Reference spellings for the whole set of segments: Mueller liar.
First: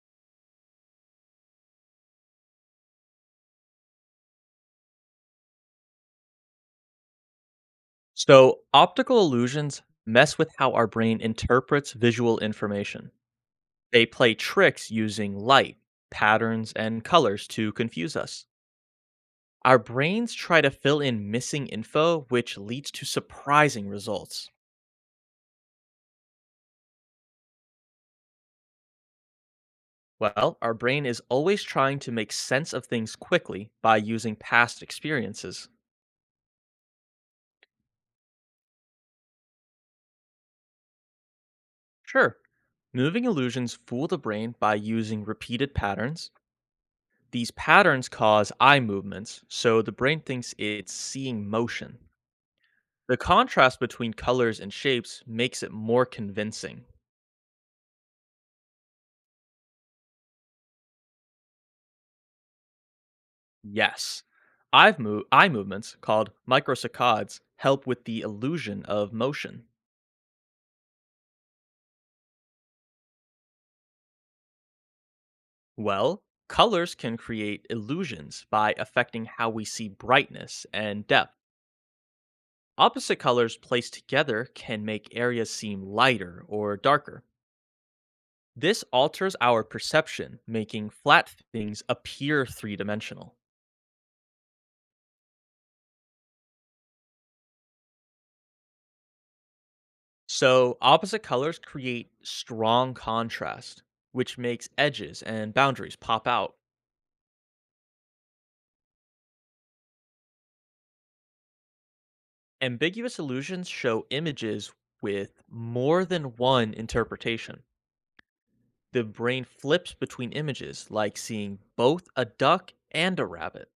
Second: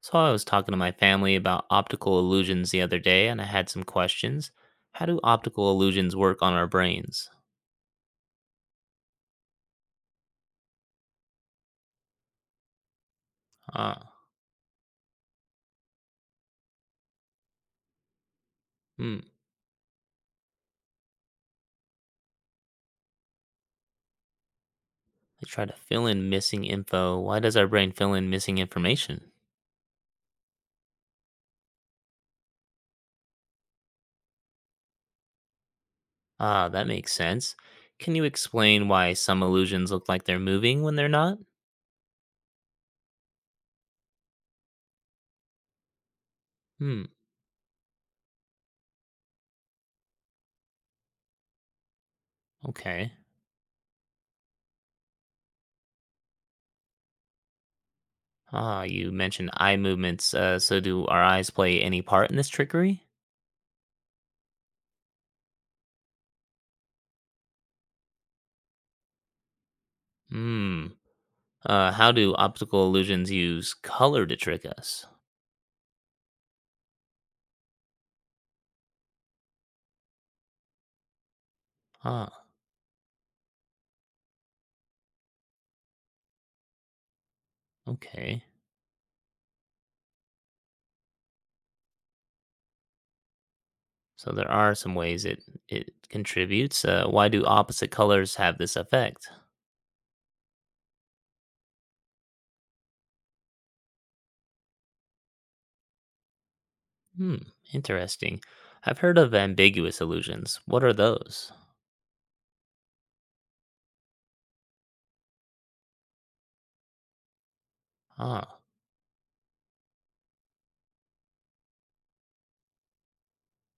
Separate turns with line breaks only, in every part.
So I was talking to my family about optical illusions the other day, and I had some questions. How do optical illusions work on our brains?
So, optical illusions mess with how our brain interprets visual information. They
Ah,
play tricks using light, patterns, and colors to confuse us.
hmm.
Our brains try to fill in missing info, which leads to surprising results.
I try to fill in missing info. Why does our brain fill in missing information?
Well, our brain is always trying to make sense of things quickly by using past experiences.
Ah, that makes sense. Can you explain why some illusions look like they're moving when they're not?
Sure, moving illusions fool the brain by using repeated patterns.
Hmm.
These patterns cause eye movements, so the brain thinks it's seeing motion.
Okay.
The contrast between colors and shapes makes it more convincing.
Ah, you mentioned eye movements. So do our eyes play any part in this trickery?
Yes, eye movements, called microsaccades, help with the illusion of motion.
Hmm. How do optical illusions use color to trick us?
Well, colors can create illusions by affecting how we see brightness and depth.
Ah.
Opposite colors placed together can make areas seem lighter or darker.
Okay.
This alters our perception, making flat things appear three dimensional.
So there are some ways it contributes. Why do opposite colors have this effect?
So, opposite colors create strong contrast, which makes edges and boundaries pop out.
Hmm, interesting. I've heard of ambiguous illusions. What are those?
Ambiguous illusions show images with more than one interpretation.
Ah,
The brain flips between images, like seeing both a duck and a rabbit.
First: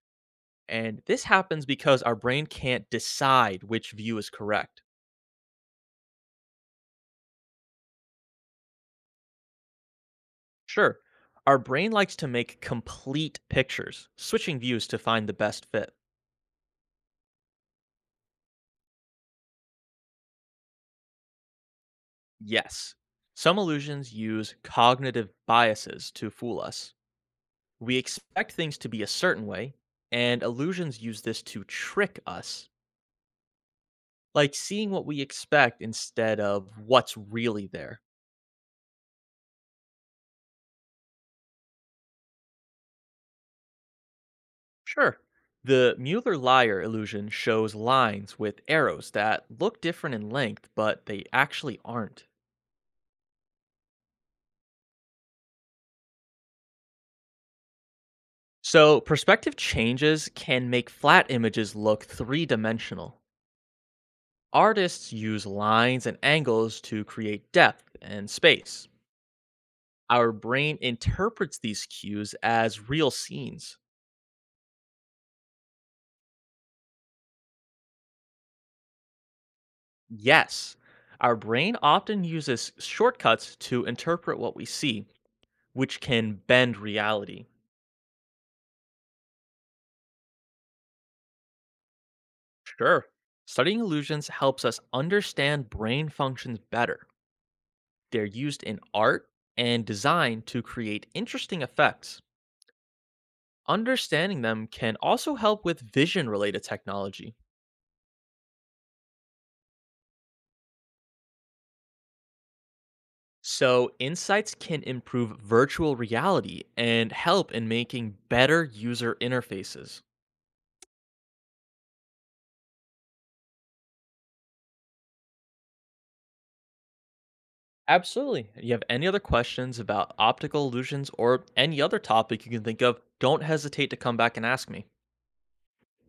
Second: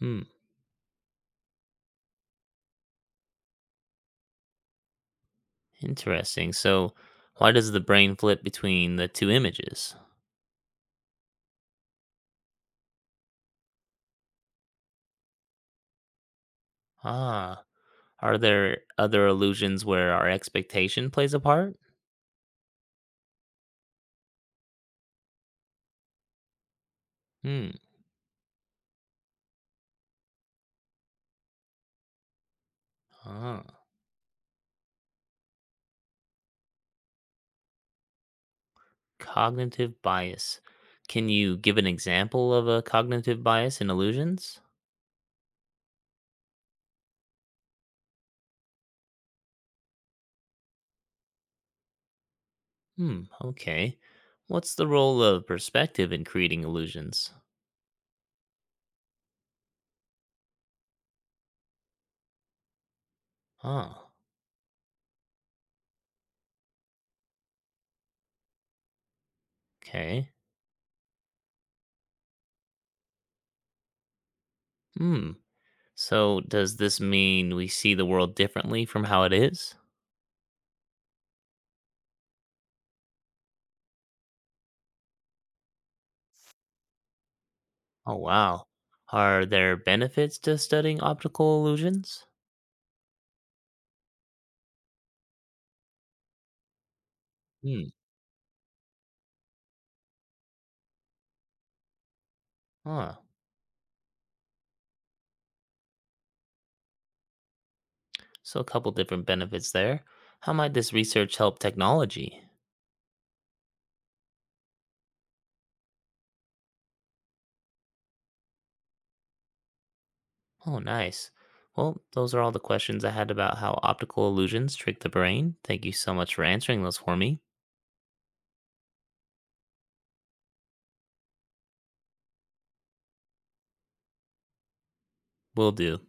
hmm,
And this happens because our brain can't decide which view is correct.
interesting. So why does the brain flip between the two images?
Sure, our brain likes to make complete pictures, switching views to find the best fit.
Ah, are there other illusions where our expectation plays a part?
Yes, some illusions use cognitive biases to fool us.
Hmm.
We expect things to be a certain way, and illusions use this to trick us,
Ah,
like seeing what we expect instead of what's really there.
cognitive bias. Can you give an example of a cognitive bias in illusions?
Sure. The Mueller liar illusion shows lines with arrows that look different in length, but they actually aren't.
Hmm, okay. What's the role of perspective in creating illusions?
So, perspective changes can make flat images look three dimensional.
Oh,
Artists use lines and angles to create depth and space. Our
okay.
brain interprets these cues as real scenes.
Hmm. So, does this mean we see the world differently from how it is?
Yes, our brain often uses shortcuts to interpret what we see, which can bend reality.
Oh, wow. Are there benefits to studying optical illusions?
Sure. Studying illusions helps us understand brain functions better.
Hmm.
They're used in art and design to create interesting effects.
Huh.
Understanding them can also help with vision related technology.
So, a couple different benefits there. How might this research help technology?
So, insights can improve virtual reality and help in making better user interfaces.
Oh, nice. Well, those are all the questions I had about how optical illusions trick the brain. Thank you so much for answering those for me.
Absolutely. If you have any other questions about optical illusions or any other topic you can think of, don't hesitate to come back and ask me.
Will do.